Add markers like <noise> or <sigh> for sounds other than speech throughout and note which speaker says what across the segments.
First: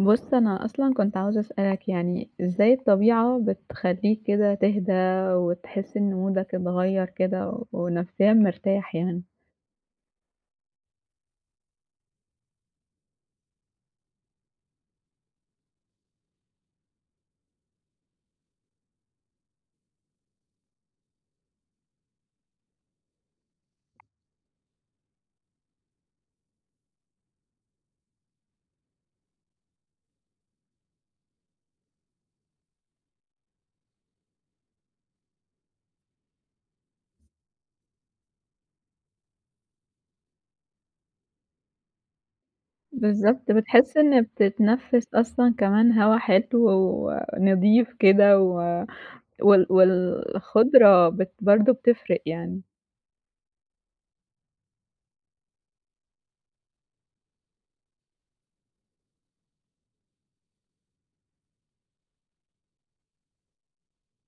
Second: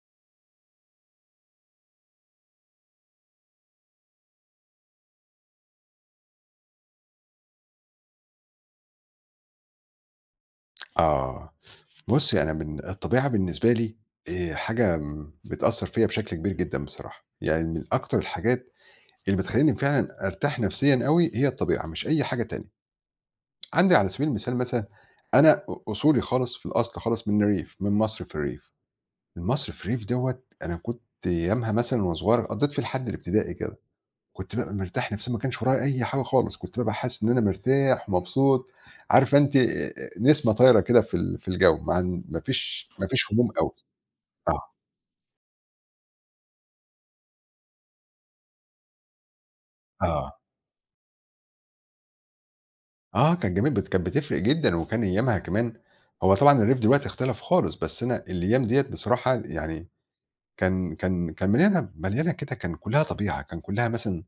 Speaker 1: بُص، أنا أصلًا كنت عاوزة أسألك يعني إزاي الطبيعة بتخلّيك كده تهدى وتحس إن مودك اتغيّر كده ونفسيًا مرتاح يعني؟
Speaker 2: آه، بُصّي، أنا من الطبيعة بالنسبة لي حاجة م بتأثّر فيّا بشكل كبير جدًا بصراحة. يعني من أكتر الحاجات اللي بتخلّيني فعلًا أرتاح نفسيًا أوي هي الطبيعة، مش أي حاجة تانية. عندي على سبيل المثال مثلًا أنا أصولي خالص، في الأصل خالص من الريف، من مصر في الريف. المصر في الريف دوّة أنا كنت أيامها مثلًا وأنا صغير قضّيت فيه لحد الابتدائي كده. كنت بابقى مرتاح نفسيًا، ما كانش ورايا أي حاجة خالص، كنت بابقى حاسس إن أنا مرتاح ومبسوط. عارفة أنتِ نسمة طايرة كده في الجو، مع إن ما فيش هموم
Speaker 1: بالضبط،
Speaker 2: أوي.
Speaker 1: بتحس إن
Speaker 2: آه،
Speaker 1: بتتنفّس أصلًا كمان هوا حلو ونضيف كده و وال
Speaker 2: آه،
Speaker 1: والخضرة برضه بتفرق يعني.
Speaker 2: آه، كان جميل، كانت بتفرق جدًا، وكان أيامها كمان، هو طبعًا الريف دلوقتي اختلف خالص، بس أنا الأيام ديّة بصراحة يعني كان مليانة كده، كان كلّها طبيعة، كان كلّها مثلًا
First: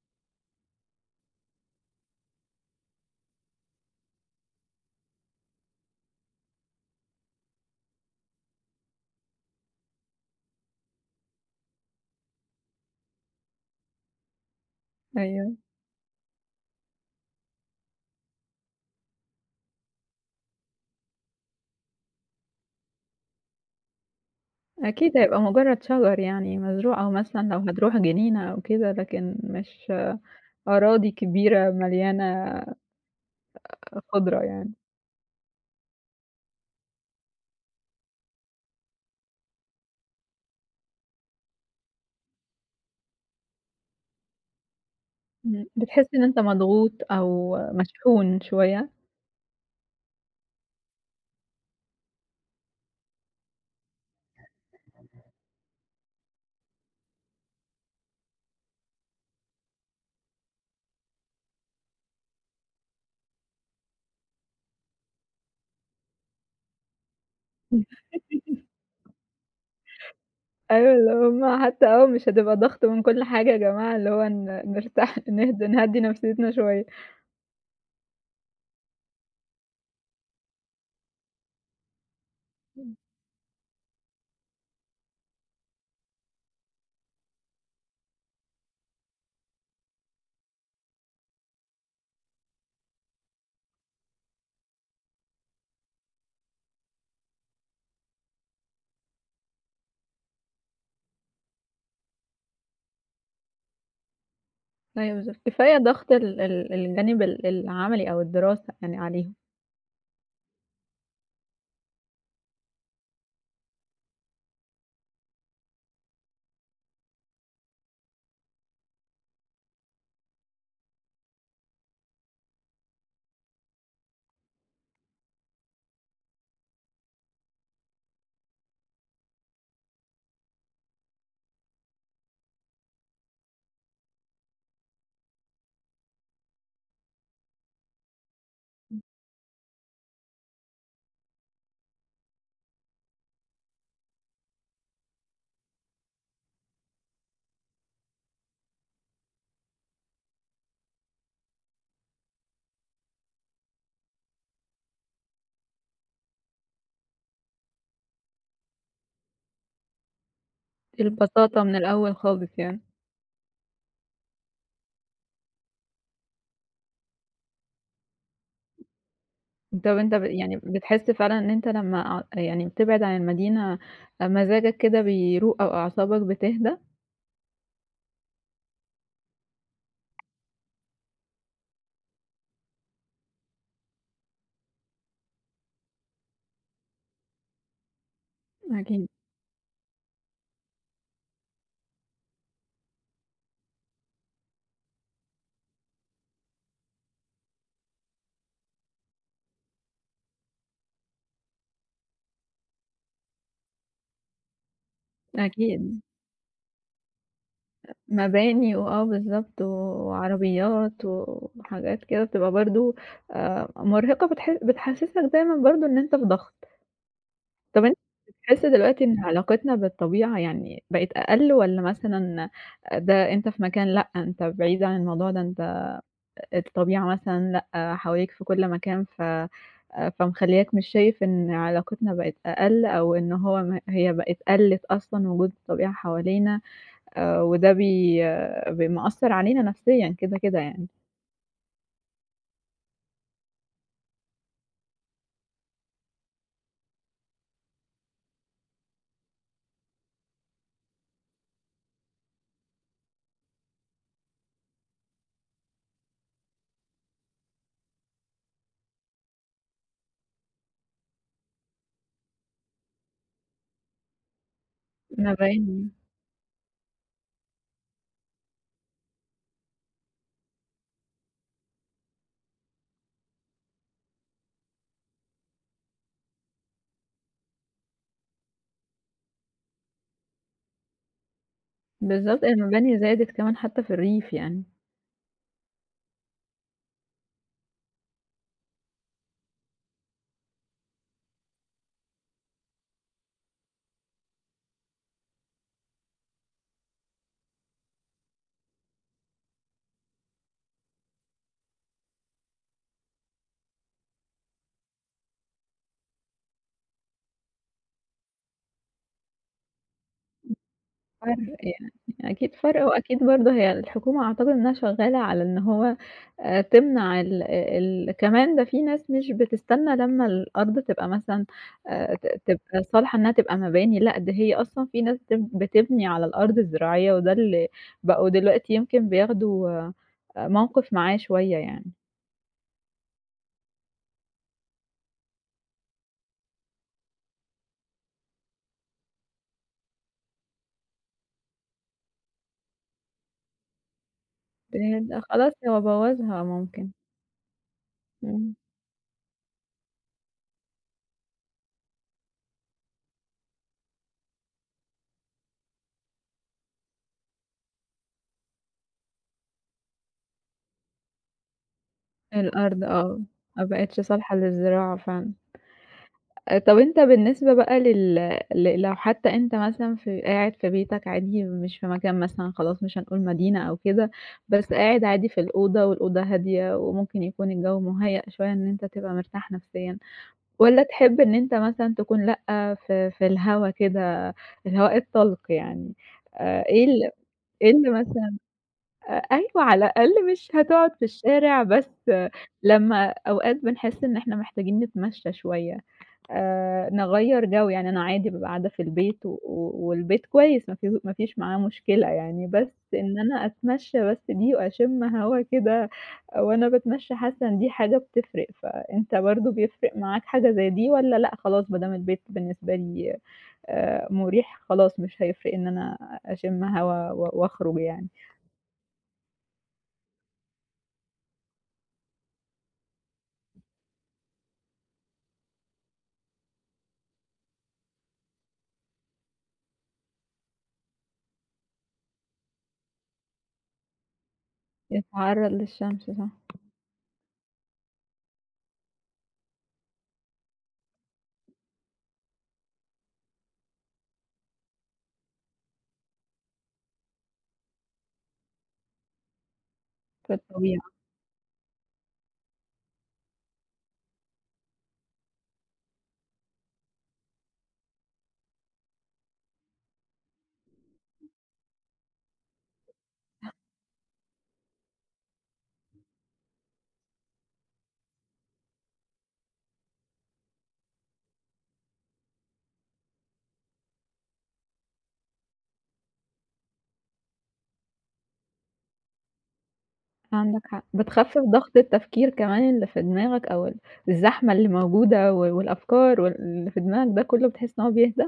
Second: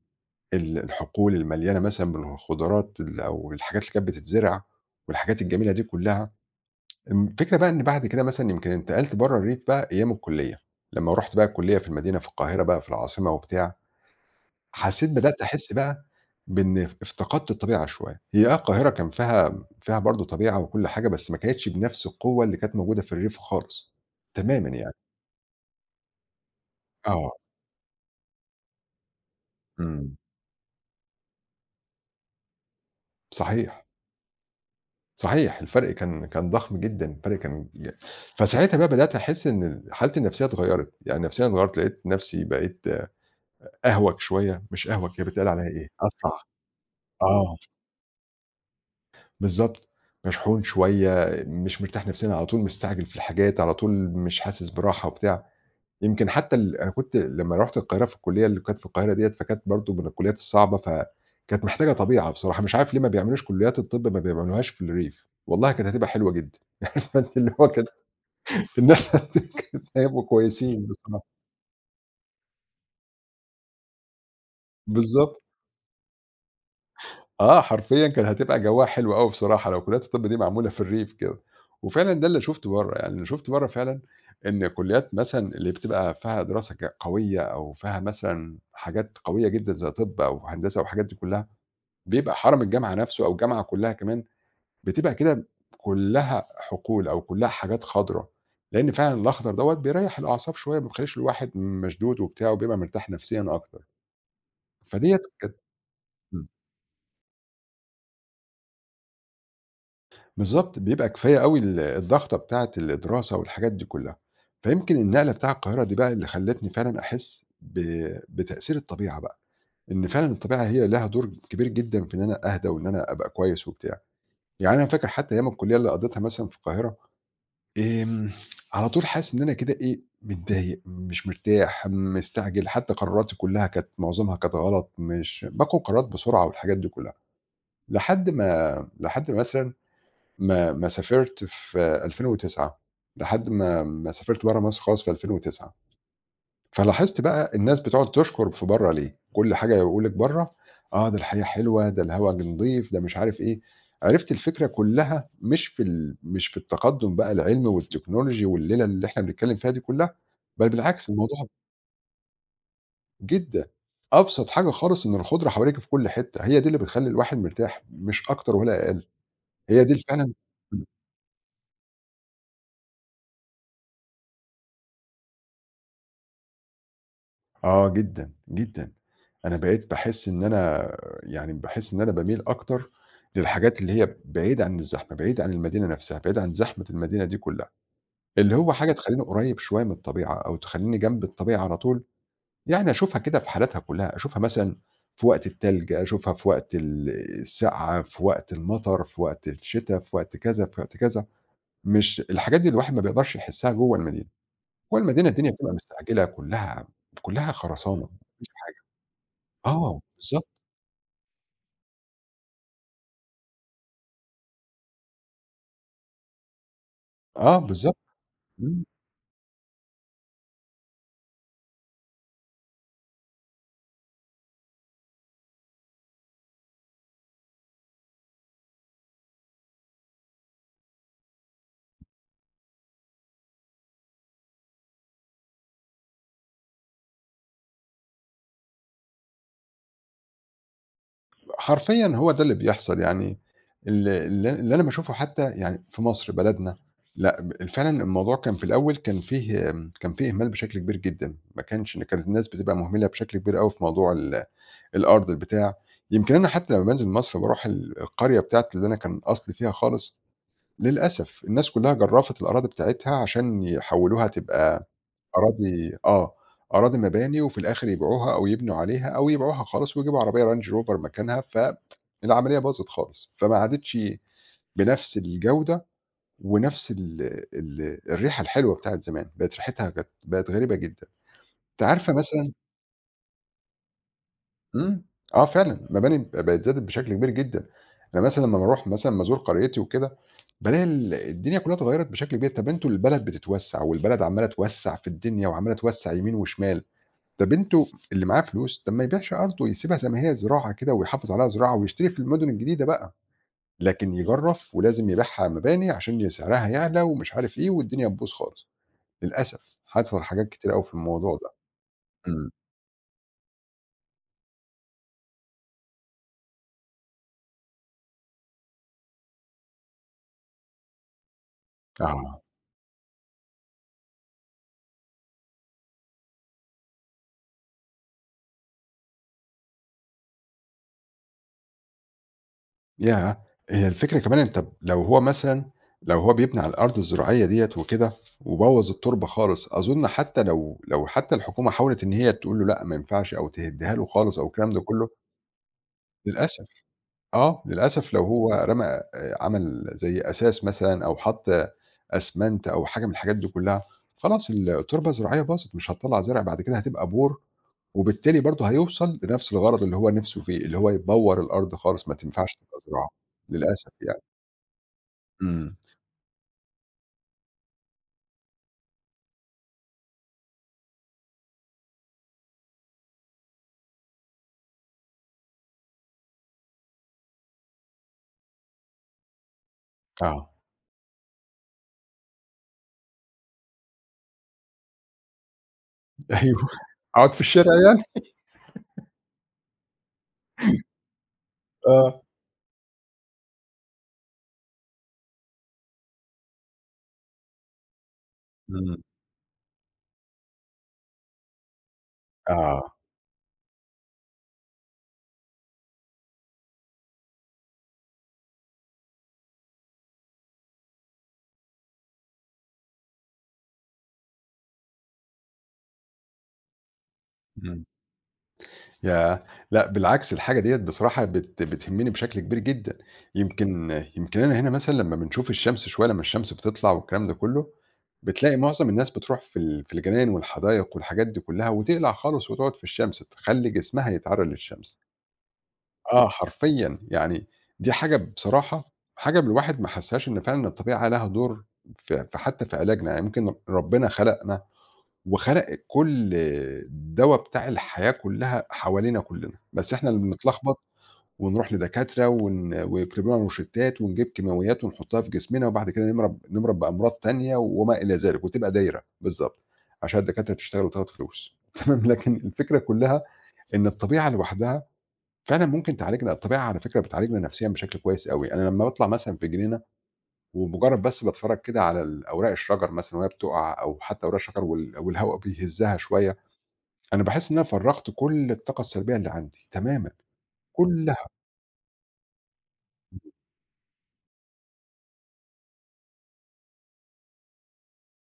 Speaker 2: الحقول المليانة مثلًا بالخضروات، أو الحاجات اللي كانت بتتزرع والحاجات الجميلة دي كلّها. الفكرة بقى إن بعد كده مثلًا يمكن انتقلت برّه الريف بقى أيام الكلية، لمّا رُحت بقى الكلية في المدينة في القاهرة بقى في العاصمة وبتاع، حسيت، بدأت
Speaker 1: أيوه.
Speaker 2: أحس بقى بإن افتقدت الطبيعة شوية. هي آه القاهرة كان فيها برضه طبيعة وكل حاجة، بس ما كانتش بنفس القوة اللي كانت موجودة في الريف خالص، تمامًا يعني.
Speaker 1: أكيد هيبقى مجرّد شجر يعني مزروع أو
Speaker 2: آه،
Speaker 1: مثلًا لو هتروح جنينة أو كده، لكن مش
Speaker 2: إمم،
Speaker 1: أراضي كبيرة مليانة
Speaker 2: صحيح،
Speaker 1: خضرة يعني.
Speaker 2: صحيح، الفرق كان ضخم جدًا. الفرق كان فساعتها بقى بدأت أحس إن حالتي النفسية اتغيّرت، يعني نفسيًا اتغيّرت. لقيت نفسي بقيت أهوج شوية، مش أهوج، هي بيتقال عليها إيه،
Speaker 1: بتحس إن أنت
Speaker 2: أسرع.
Speaker 1: مضغوط
Speaker 2: آه،
Speaker 1: أو مشحون شوية؟
Speaker 2: بالضبط، مشحون شوية، مش مرتاح نفسيًا، على طول مستعجل في الحاجات، على طول مش حاسس براحة وبتاع. يمكن حتى أنا كنت لمّا رُحت القاهرة في الكلية اللي كانت في القاهرة ديّة، فكانت برضه من الكليات الصعبة، فكانت محتاجة طبيعة بصراحة. مش عارف ليه ما بيعملوش كليات الطِب، ما بيعملوهاش في الريف، والله كانت هتبقى حلوة جدًا. <laughs> عارفة أنتِ اللي هو
Speaker 1: إمم.
Speaker 2: كانت الناس <laughs> هيبقوا كويسين
Speaker 1: أيوه، اللي
Speaker 2: بصراحة.
Speaker 1: هم حتى مش هتبقى ضغط من كل حاجة يا جماعة، اللي هو نرتاح <laughs>
Speaker 2: بالضبط.
Speaker 1: نهدّي نفسيتنا شوية.
Speaker 2: آه، حرفيًا كانت هتبقى جوّها حلو أوي بصراحة لو كليات الطب دي معمولة في الريف كده. وفعلًا ده اللي شُفته برّه، يعني اللي شُفته برّه فعلًا إن كليات مثلًا اللي بتبقى فيها دراسة قوية، أو فيها مثلًا حاجات قوية جدًا زي طب أو هندسة والحاجات دي كلّها، بيبقى حرم الجامعة نَفْسه أو الجامعة كلّها كمان بتبقى كده كلّها حقول أو كلّها حاجات خضرا، لإن فعلًا الأخضر دوّة بيريّح الأعصاب شوية، ما بيخلّيش الواحد مشدود وبتاع، وبيبقى مرتاح نفسيًا أكتر.
Speaker 1: أيوه،
Speaker 2: فديّة
Speaker 1: بالضبط،
Speaker 2: كانت،
Speaker 1: كفاية ضغط ال
Speaker 2: إمم.
Speaker 1: ال الجانب العملي أو الدراسة يعني عليهم.
Speaker 2: بالضبط، بيبقى كفاية أوي الضغطة بتاعة الدراسة والحاجات دي كلّها. فيمكن النقلة بتاع القاهرة دي بقى اللي خلّتني فعلًا أحس بتأثير الطبيعة بقى، إن فعلًا الطبيعة هي لها دور كبير جدًا في إن أنا أهدى وإن أنا أبقى كويس وبتاع. يعني أنا فاكر حتى أيام الكلية اللي قضيتها مثلًا في القاهرة، آمم، على طول حاسس إن أنا كده إيه، متضايق، مش مرتاح، مستعجل، حتى قراراتي كلّها كانت، معظمها كانت غلط، مش باخد قرارات بسرعة والحاجات دي كلّها، لحد ما مثلًا ما سافرت في 2009، لحد ما سافرت برّه مصر خالص في 2009. فلاحظت بقى الناس بتقعد تشكر في برّه ليه، كل حاجة يقول لِك برّه، آه، ده الحياة حلوة، ده الهوا نضيف، ده مش عارف إيه. عرفت الفكرة كلّها مش في التقدُّم بقى العلمي والتكنولوجي والليلة اللي إحنا بنتكلّم فيها دي كلّها، بل بالعكس الموضوع
Speaker 1: البساطة من الأول خالص يعني.
Speaker 2: جدًا، أبسط حاجة خالص إن الخُضرة حواليكِ في كل حتّة، هي دي اللي بتخلّي الواحد مرتاح، مش أكتر ولا أقل، هي دي
Speaker 1: طب
Speaker 2: اللي
Speaker 1: أنت
Speaker 2: فعلًا،
Speaker 1: يعني بتحس فعلًا إن أنت لمّا يعني بتبعد عن المدينة مزاجك كده بيروق أو أعصابك بتهدى؟
Speaker 2: آه جدًا، جدًا. أنا بقيت باحس إن أنا، يعني باحس إن أنا باميل أكتر للحاجات اللي هي بعيدة عن الزحمة، بعيدة عن المدينة نفسها، بعيدة عن زحمة المدينة دي كلّها، اللي هو حاجة
Speaker 1: أكيد،
Speaker 2: تخلّيني قريّب شوية من الطبيعة أو تخلّيني جنب الطبيعة على طول. يعني أشوفها كده في حالاتها كلّها، أشوفها مثلًا في وقت التلج، أشوفها في وقت السقعة، في وقت المطر، في وقت الشتا، في وقت كذا، في وقت كذا. مش الحاجات دي الواحد ما بيقدرش يحسّها جوّه المدينة. جوّه المدينة الدنيا بتبقى
Speaker 1: أكيد.
Speaker 2: مستعجلة كلّها، كلّها خرسانة.
Speaker 1: مباني وآه بالضبط،
Speaker 2: آه، بالضبط،
Speaker 1: وعربيات وحاجات كده بتبقى برضه مرهقة، بتحسسك دايمًا برضه إن أنت في ضغط.
Speaker 2: آه،
Speaker 1: طَب
Speaker 2: بالضبط،
Speaker 1: أنت بتحس
Speaker 2: إمم،
Speaker 1: دلوقتي إن علاقتنا بالطبيعة يعني بقت أقل والّا مثلًا ده أنت في مكان لأ، أنت بعيد عن الموضوع ده، أنت الطبيعة مثلًا لأ، حواليك في كل مكان ف فمخلّياك مش شايف إن علاقتنا بقت أقل أو إن هو م هي بقت قلِّت أصلًا وجود الطبيعة حوالينا؟ وده بي بي مأثّر علينا نفسيًا كده، كده يعني.
Speaker 2: حرفيًا هو ده اللي بيحصل يعني ال ال اللي أنا باشوفه حتى يعني في مصر بلدنا. لأ، فعلًا الموضوع كان في الأول، كان فيه كان فيه إهمال بشكل كبير جدًا، ما كانش، كانت الناس بتبقى مهملة بشكل كبير أوي في موضوع الأرض البتاع. يمكن أنا حتى لمّا بانزل مصر باروح القرية بتاعتي اللي أنا كان أصلي فيها خالص، للأسف الناس كلها جرّفت الأراضي بتاعتها عشان يحوّلوها تبقى
Speaker 1: مباني.
Speaker 2: أراضي، آه، أراضي مباني، وفي الآخر يبيعوها أو يبنوا عليها أو يبيعوها خالص ويجيبوا عربية رانج روفر مكانها. فالعملية باظت خالص، فما عادتش بنفس الجودة ونفس ال ال الريحة الحلوة بتاعة زمان، بقت ريحتها كانت، بقت غريبة جدًا. أنتِ عارفة
Speaker 1: بالضبط،
Speaker 2: مثلًا،
Speaker 1: المباني زادت كمان حتى في الريف يعني.
Speaker 2: إمم، آه فعلًا، مباني بقت زادت بشكل كبير جدًا. أنا مثلًا لمّا باروح مثلًا بازور قريتي وكده، بالاقي الدنيا كلها اتغيّرت بشكل كبير. طَب أنتم البلد بتتوسّع، والبلد عمّالة توسّع في الدنيا وعمّالة توسّع يمين وشمال. ده بنته اللي معاه فلوس، طب ما يبيعش أرضه، يسيبها زي ما هي زراعة كده ويحافظ عليها زراعة ويشتري في المدن الجديدة بقى، لكن يجرّف ولازم يبيعها مباني عشان سعرها يعلى ومش عارف إيه والدنيا تبوظ خالص. للأسف حصل حاجات كتيرة أوي في الموضوع
Speaker 1: فرق
Speaker 2: ده.
Speaker 1: يعني.
Speaker 2: إمم،
Speaker 1: أكيد فرق، وأكيد برضه هي الحكومة أعتقد إنها شغّالة على إن هو تمنع ال ال كمان ده في ناس مش بتستنى لمّا الأرض تبقى مثلًا ت
Speaker 2: آه،
Speaker 1: تبقى صالحة إنها تبقى مباني، لأ ده هي أصلًا في ناس بتبني على الأرض الزراعية، وده اللي بقوا دلوقتي يمكن بياخدوا موقِف معاه شوية يعني.
Speaker 2: ياه! هي الفكرة كمان أنت لو هو مثلًا، لو هو بيبني على الأرض الزراعية ديّة وكده وبوّظ التربة خالص، أظن حتى لو حتى الحكومة حاولت إن هي تقول له لأ ما ينفعش، أو تهدّيها له خالص أو الكلام ده كله،
Speaker 1: بجد خلاص هو بوّظها
Speaker 2: للأسف.
Speaker 1: ممكن.
Speaker 2: آه، للأسف لو هو
Speaker 1: إمم،
Speaker 2: رمى عمل زي أساس مثلًا أو حَط أسمنت أو حاجة من الحاجات دي كلّها، خلاص التربة الزراعية باظت، مش هتطلّع زرع، بعد كده هتبقى بور، وبالتالي برضه هيوصل لنفس الغرض اللي هو نِفْسه فيه، اللي هو يبوّر الأرض خالص ما تنفعش تبقى
Speaker 1: الأرض،
Speaker 2: زراعة،
Speaker 1: آه، ما
Speaker 2: للأسف
Speaker 1: بقتش
Speaker 2: يعني.
Speaker 1: صالحة للزراعة فعلًا.
Speaker 2: إمم،
Speaker 1: طب أنت بالنسبة بقى لل ل لو حتى أنت مثلًا في قاعد في بيتك عادي مش في مكان مثلًا خلاص مش هنقول مدينة أو كده، بس قاعد عادي في الأوضة والأوضة هادية وممكن يكون الجو مُهيأ شوية إن أنت تبقى مرتاح نفسيًا،
Speaker 2: آه،
Speaker 1: والّا تحب إن أنت مثلًا تكون لأ، في الهوا كده، الهواء الطلق يعني.
Speaker 2: <laughs>
Speaker 1: آآ،
Speaker 2: أيوه،
Speaker 1: إيه ال
Speaker 2: أقعد في الشارع
Speaker 1: إيه اللي
Speaker 2: يعني؟
Speaker 1: مثلًا، أيوه على الأقل مش هتقعد في الشارع بس
Speaker 2: آه،
Speaker 1: لمّا أوقات بنحس إن إحنا محتاجين نتمشى شوية، نغيّر جو. يعني أنا عادي بابقى قاعدة في
Speaker 2: إمم،
Speaker 1: البيت و و والبيت كويس، ما فيش معاه مشكلة يعني، بس
Speaker 2: آه،
Speaker 1: إن أنا أتمشى بس دي وأشم هوا كده وأنا باتمشى حاسة إن دي حاجة بتفرق، فأنت برضه بيفرق معاك حاجة زي دي والّا لأ، خلاص ما دام البيت بالنسبة لي مُريح، خلاص مش هيفرق إن أنا أشم هوا وأخرج
Speaker 2: إمم.
Speaker 1: يعني؟
Speaker 2: ياه! لأ بالعكس الحاجة ديّة بصراحة بتهمني بشكل كبير جدًا. يمكن أنا هنا مثلًا لمّا بنشوف الشمس شوية، لمّا الشمس بتطلع والكلام ده كلّه، بتلاقي معظم الناس بتروح في في الجناين والحدايق والحاجات دي كلّها وتقلع خالص وتقعد في الشمس، تخلّي جسمها يتعرّي للشمس.
Speaker 1: يتعرّض للشمس،
Speaker 2: آه
Speaker 1: صح.
Speaker 2: حرفيًا، يعني دي حاجة بصراحة، حاجة الواحد ما حسّاهاش، إن فعلًا الطبيعة لها دور في حتى في علاجنا. يعني ممكن ربنا خلقنا وخَلَقِت كل الدوا بتاع الحياة كلّها حوالينا كلّنا، بس إحنا اللي
Speaker 1: في
Speaker 2: بنتلخبط
Speaker 1: الطبيعة.
Speaker 2: ونروح لدكاترة ويكتبوا لنا روشتّات ونجيب كيماويات ونحطّها في جسمنا وبعد كده نمرض بأمراض تانية وما إلى ذلك، وتبقى دايرة بالضبط، عشان الدكاترة تشتغل وتاخد فلوس. <laughs> تمام. لكن الفكرة كلّها إن الطبيعة لوحدها فعلًا ممكن تعالجنا. الطبيعة على فكرة بتعالجنا نفسيًا بشكل كويس أوي. أنا لمّا باطلع مثلًا في الجنينة ومجرّد بس باتفرّج كده على أوراق الشجر مثلًا وهي بتُقع، أو حتى أوراق الشجر والهوا بيهزّها شوية، أنا باحس إن أنا فرّغت كل الطاقة السلبية اللي عندي، تمامًا،
Speaker 1: عندك حق،
Speaker 2: كلها
Speaker 1: بتخفِّف ضغط التفكير كمان اللي في دماغك، أو الزحمة اللي موجودة والأفكار، واللي في دماغك ده كلّه بتحس إن هو بيهدى؟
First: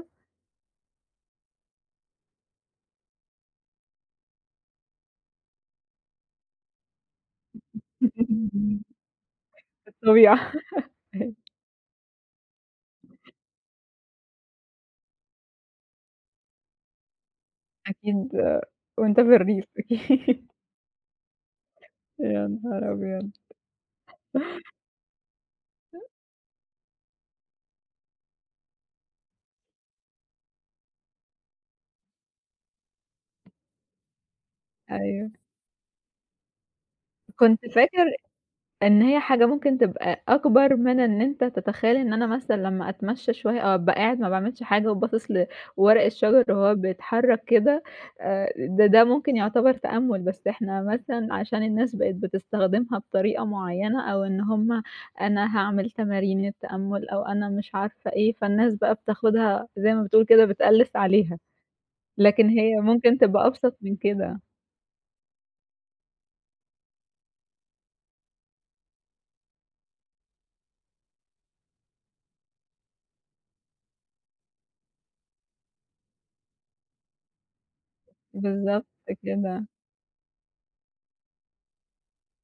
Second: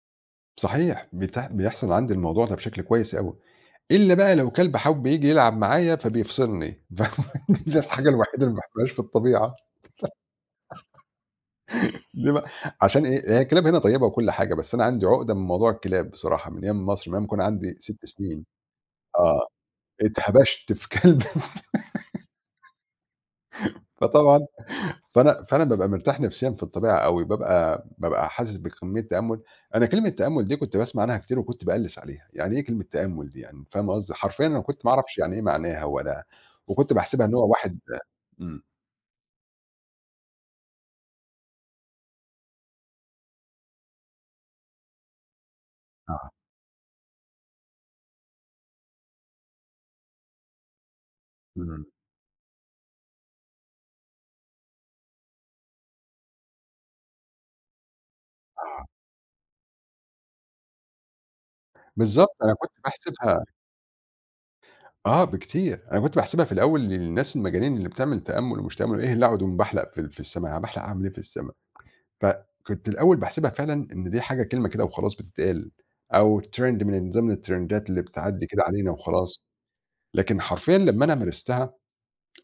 Speaker 2: صحيح. بيحصل عندي الموضوع ده بشكل كويس أوي، إلا بقى لو كلب حَوّ ييجي يلعب معايا فبيفصلني. <laughs> فاهم؟ دي الحاجة الوحيدة اللي ما باحبهاش في
Speaker 1: <laughs>
Speaker 2: الطبيعة.
Speaker 1: في الطبيعة،
Speaker 2: ليه بقى؟ عشان إيه، هي الكلاب هنا طيبة وكل حاجة، بس أنا عندي عقدة من موضوع الكلاب بصراحة من أيام مصر، من أيام ما كنت عندي 6
Speaker 1: أكيد.
Speaker 2: سنين،
Speaker 1: وأنت في
Speaker 2: آه،
Speaker 1: الريف، أكيد.
Speaker 2: اتهَبَشت في كلب. <laughs>
Speaker 1: <laughs> يا نهار أبيض!
Speaker 2: فطبعًا فأنا بابقى مرتاح نفسيًا في الطبيعة أوي، بابقى حاسس بكمية تأمُّل. أنا كلمة تأمُّل دي كنت باسمع عنها كتير وكنت باقلِّس عليها، يعني إيه كلمة تأمُّل دي يعني؟ فاهمة قصدي؟ حرفيًا أنا كنت ما أعرفش
Speaker 1: أيوه،
Speaker 2: يعني إيه معناها ولا، وكنت باحسبها إن هو
Speaker 1: كنت
Speaker 2: واحد،
Speaker 1: فاكر
Speaker 2: إمم،
Speaker 1: إن هي حاجة ممكن تبقى أكبر من إن أنت تتخيل إن أنا مثلًا لمّا أتمشى شوية أو أبقى قاعد ما باعملش حاجة وباصص لورق
Speaker 2: آه،
Speaker 1: الشجر وهو بيتحرك كده. ده ممكن يعتبر تأمُّل، بس إحنا مثلًا عشان
Speaker 2: إمم،
Speaker 1: الناس بقت بتستخدمها بطريقة معيّنة، أو إن هم أنا هاعمل تمارين التأمُّل أو أنا مش عارفة إيه، فالناس بقى بتاخدها زي ما بتقول كده، بتقلِّس عليها،
Speaker 2: بالضبط،
Speaker 1: لكن
Speaker 2: أنا كنت
Speaker 1: هي ممكن
Speaker 2: باحسبها،
Speaker 1: تبقى أبسط من كده.
Speaker 2: آه بكتير، أنا كنت باحسبها في الأول للناس المجانين اللي بتعمل تأمُّل ومش تأمُّل، إيه اللي أقعد أقوم باحلق في السما، باحلق أعمل إيه في السما؟ فكنت الأول باحسبها فعلًا إن دي حاجة، كلمة كده وخلاص بتتقال، أو trend من ضمن الترندات اللي بتعدّي كده
Speaker 1: بالضبط
Speaker 2: علينا وخلاص.
Speaker 1: كده.
Speaker 2: لكن حرفيًا لمّا أنا مارستها،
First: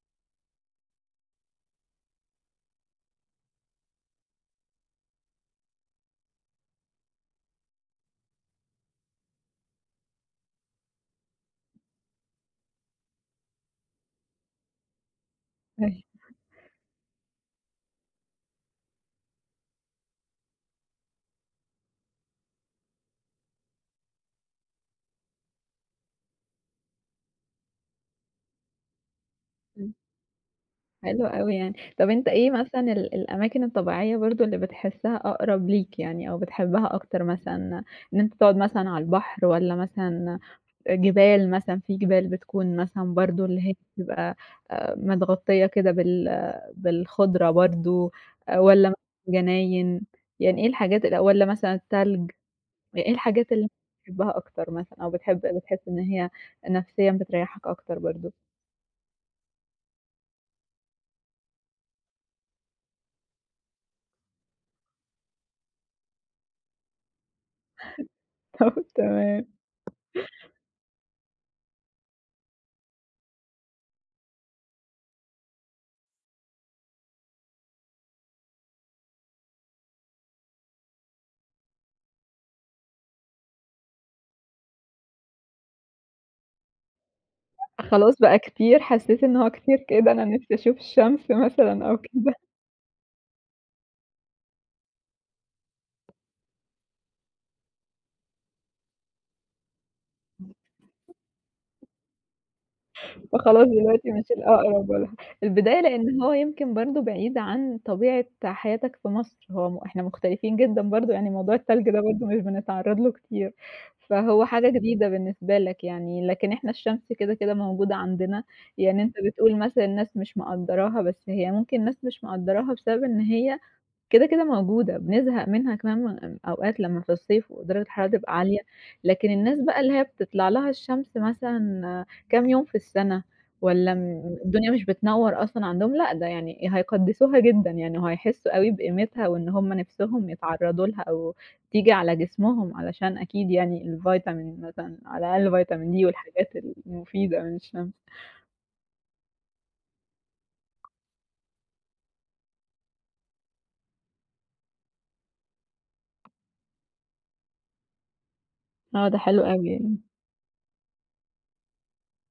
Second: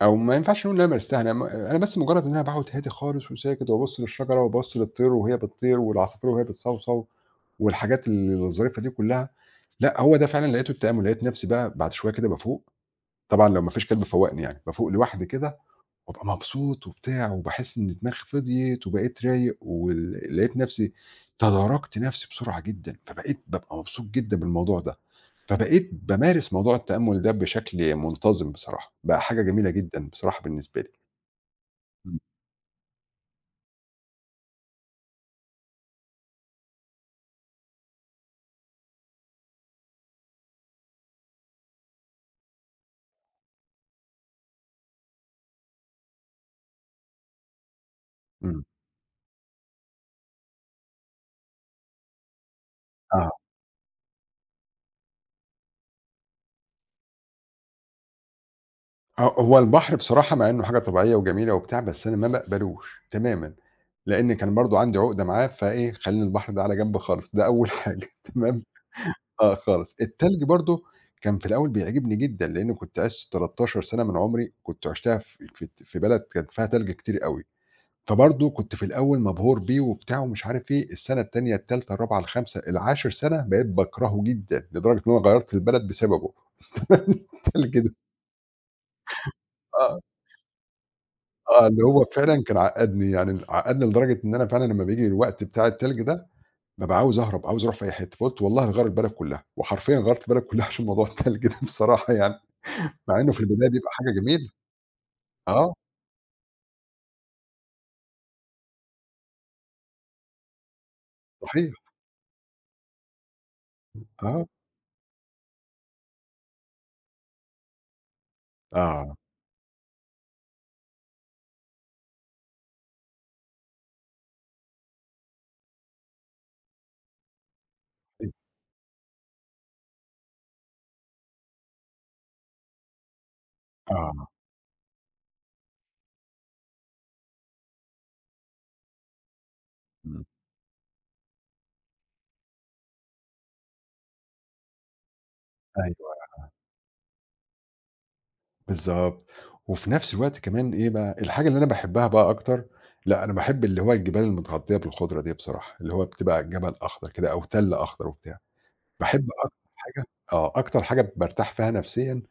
Speaker 2: أو ما ينفعش نقول إن أنا مارستها، أنا أنا بس مجرّد إن أنا باقعد هادي خالص وساكت وابُص للشجرة وابُص للطير وهي بتطير والعصافير وهي بتصَوصَو والحاجات الظريفة دي كلّها، لأ هو ده فعلًا لقيته التأمُّل. لقيت نَفْسي بقى بعد شوية كده بافوق، طبعًا لو ما فيش كلب فوّقني يعني، بافوق لوحدي كده وابقى
Speaker 1: أيوه.
Speaker 2: مبسوط وبتاع، وباحس إن دماغي فضيت وبقيت رايق، لقيت نفسي، تداركت نفسي بسرعة جدًا. فبقيت بابقى مبسوط جدًا بالموضوع ده، فبقيت بامارس موضوع التأمُّل ده بشكل منتظم بصراحة، بقى حاجة جميلة جدًا بصراحة بالنسبة لي.
Speaker 1: حلو أوي يعني. طَب
Speaker 2: إمم،
Speaker 1: أنت إيه مثلًا الأماكن الطبيعية برضه اللي بتحسّها أقرب ليك يعني أو بتحبها أكتر مثلًا، إن أنت تقعد مثلًا على البحر، والّا مثلًا جبال مثلًا، في جبال بتكون مثلًا برضه اللي هي بتبقى متغطية كده بالخضرة برضه،
Speaker 2: إمم،
Speaker 1: والّا مثلًا جناين. يعني إيه الحاجات والّا مثلًا التلج. يعني إيه
Speaker 2: آه،
Speaker 1: الحاجات اللي بتحبها أكتر مثلًا، أو بتحس إن هي نفسيًا بتريّحك أكتر برضه؟
Speaker 2: آه، هو البحر بصراحة مع إنه حاجة طبيعية وجميلة وبتاع، بس أنا ما باقبلوش تمامًا، لإن كان برضه عندي عقدة معاه، فإيه خلّينا البحر ده على جنب خالص، ده أول حاجة. <laughs>
Speaker 1: <laughs>
Speaker 2: تمام.
Speaker 1: طَب تمام.
Speaker 2: آه خالص. التلج برضه كان في الأول بيعجبني جدًا، لإنّي كنت عِشت 13 سَنة من عُمري، كنت عِشتها في بلد كان فيها تلج كتير أوي. فبرضه كنت في الأول مبهور بيه وبتاع ومش عارف إيه، السَنة التانية، التالتة، الرابعة، الخامسة، ال10 سَنة بقيت باكرهه جدًا، لدرجة إن أنا غيّرت البلد بسببه. <laughs> التلج ده
Speaker 1: خلاص، بقى كتير، حسّيت إن هو كتير
Speaker 2: آه،
Speaker 1: كده، أنا نِفْسي أشوف الشمس
Speaker 2: آه، اللي
Speaker 1: مثلًا أو
Speaker 2: هو
Speaker 1: كده.
Speaker 2: فعلًا
Speaker 1: <laughs>
Speaker 2: كان عقّدني، يعني عقّدني لدرجة إن أنا فعلًا لمّا بييجي الوقت بتاع التلج ده، بابقى عاوز أهرب، عاوز أروح في أي حتّة، فقُلت والله هاغيّر البلد كُلّها، وحرفيًا غيّرت البلد كُلّها عشان موضوع التلج ده بصراحة يعني. مع إنه في
Speaker 1: فخلاص
Speaker 2: البداية بيبقى
Speaker 1: دلوقتي
Speaker 2: حاجة
Speaker 1: مش
Speaker 2: جميلة.
Speaker 1: الأقرب، ولا
Speaker 2: آه،
Speaker 1: البداية، لإن هو يمكن برضه بعيد عن طبيعة حياتك في مصر. هو م إحنا مختلفين جدًا برضه، يعني موضوع
Speaker 2: صحيح،
Speaker 1: التلج ده برضه مش بنتعرّض له كتير، فهو
Speaker 2: آه،
Speaker 1: حاجة جديدة بالنسبة لك يعني، لكن إحنا الشمس كده، كده موجودة عندنا. يعني
Speaker 2: آه،
Speaker 1: أنت بتقول مثلًا الناس مش مقدّراها، بس هي ممكن الناس مش مقدّراها بسبب إن هي كده، كده موجودة، بنزهق منها كمان أوقات لمّا في الصيف ودرجة الحرارة
Speaker 2: صحيح،
Speaker 1: تبقى عالية. لكن الناس بقى اللي هي بتطلع لها الشمس مثلًا كام يوم في السَنة، والّا
Speaker 2: آه،
Speaker 1: الدنيا مش بتنوّر أصلًا عندهم، لأ ده يعني هيقدّسوها جدًا، يعني وهيحسّوا أوي بقيمتها، وإن هم
Speaker 2: إمم،
Speaker 1: نِفْسهم يتعرّضوا لها أو تيجي على جسمهم، علشان أكيد يعني الفيتامين، مثلًا على الأقل
Speaker 2: أيوه،
Speaker 1: فيتامين D
Speaker 2: أيوه.
Speaker 1: والحاجات المفيدة من الشمس.
Speaker 2: بالضبط. وفي نفس الوقت كمان إيه بقى، الحاجة اللي أنا باحبها بقى أكتر، لأ أنا باحب اللي هو الجبال المتغطية بالخضرة دي بصراحة، اللي هو بتبقى جبل أخضر كده أو تَل أخضر وبتاع،
Speaker 1: آه، ده
Speaker 2: باحب
Speaker 1: حلو
Speaker 2: أكتر
Speaker 1: أوي يعني.
Speaker 2: حاجة، آه، أكتر حاجة بارتاح فيها نفسيًا،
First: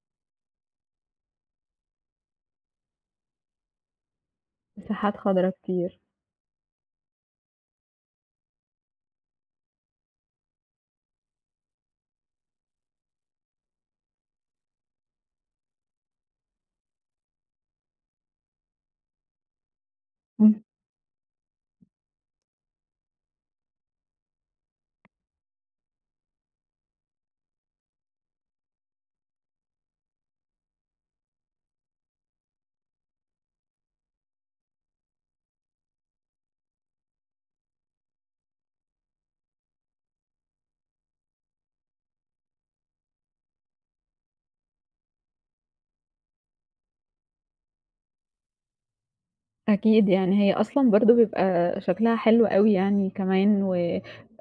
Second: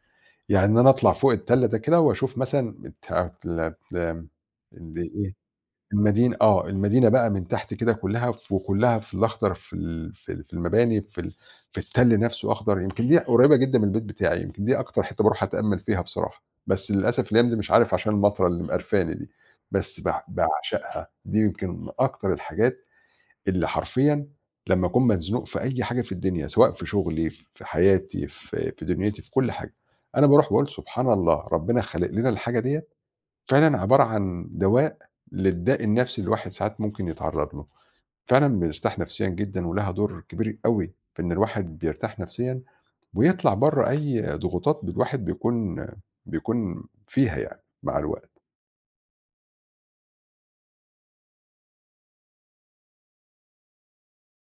Speaker 2: يعني إن أنا أطلع فوق التَل ده كده وأشوف مثلًا بتاعة ال ال اللي
Speaker 1: مساحات
Speaker 2: إيه،
Speaker 1: خضرا كتير.
Speaker 2: المدينة، آه، المدينة بقى من تحت كده كلّها وكلّها في الأخضر في المباني في التَل نفسه أخضر. يمكن دي قريّبة جدًا من البيت بتاعي، يمكن دي أكتر حتّة باروح أتأمّل فيها بصراحة، بس للأسف الأيام دي مش عارف عشان المطرة اللي مقرفاني دي، بس باعشقها. دي يمكن من أكتر الحاجات اللي حرفيًا لمّا أكون مزنوق في أي حاجة في الدنيا، سواء في شغلي، في حياتي، في دنيتي، في كل حاجة، أنا باروح باقول سبحان الله ربنا خالق لنا الحاجة ديّة، فعلًا عبارة عن دواء للداء النفسي الواحد ساعات ممكن يتعرّض له. فعلًا بيرتاح نفسيًا جدًا، ولها دور كبير أوي في إن الواحد بيرتاح نفسيًا ويطلع برّه أي ضغوطات الواحد بيكون فيها يعني مع الوقت.
Speaker 1: أكيد، يعني هي أصلًا برضه بيبقى شكلها حلو أوي يعني كمان،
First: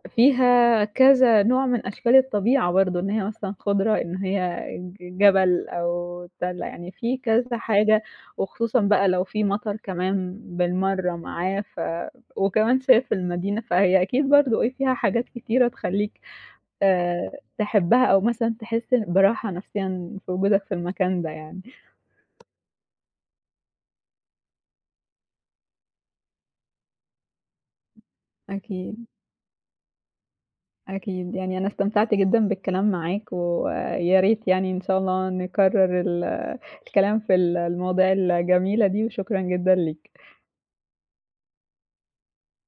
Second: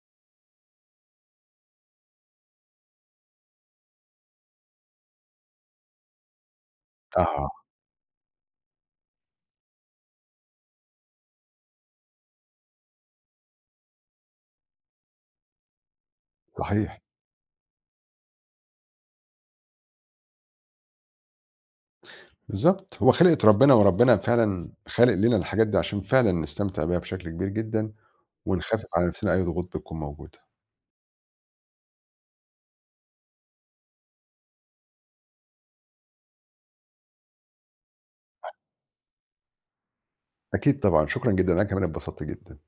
Speaker 1: وفيها كذا نوع من أشكال الطبيعة برضه، إن هي مثلًا خضرة، إن هي جبل أو تلة، يعني في
Speaker 2: آه،
Speaker 1: كذا حاجة. وخصوصًا بقى لو في مطر كمان بالمرّة معاه، وكمان شايف المدينة، فهي أكيد برضه إيه، فيها حاجات كتيرة تخلّيك
Speaker 2: صحيح،
Speaker 1: آآ، تحبها أو مثلًا تحس براحة نفسيًا في وجودك في المكان ده يعني.
Speaker 2: بالضبط، هو خلقة ربنا، وربنا فعلًا خالق لنا الحاجات دي عشان فعلًا نستمتع بيها بشكل كبير جدًا ونخفف
Speaker 1: أكيد.
Speaker 2: على نفسنا أي ضغوط بتكون موجودة.
Speaker 1: أكيد، يعني أنا استمتعت جدًا بالكلام معاك، ويا ريت يعني إن شاء الله نكرر الكلام في المواضيع الجميلة دي، وشكرًا جدًا ليك.
Speaker 2: أكيد طبعًا، شكرًا جدًا، أنا كمان اتبسطت جدًا.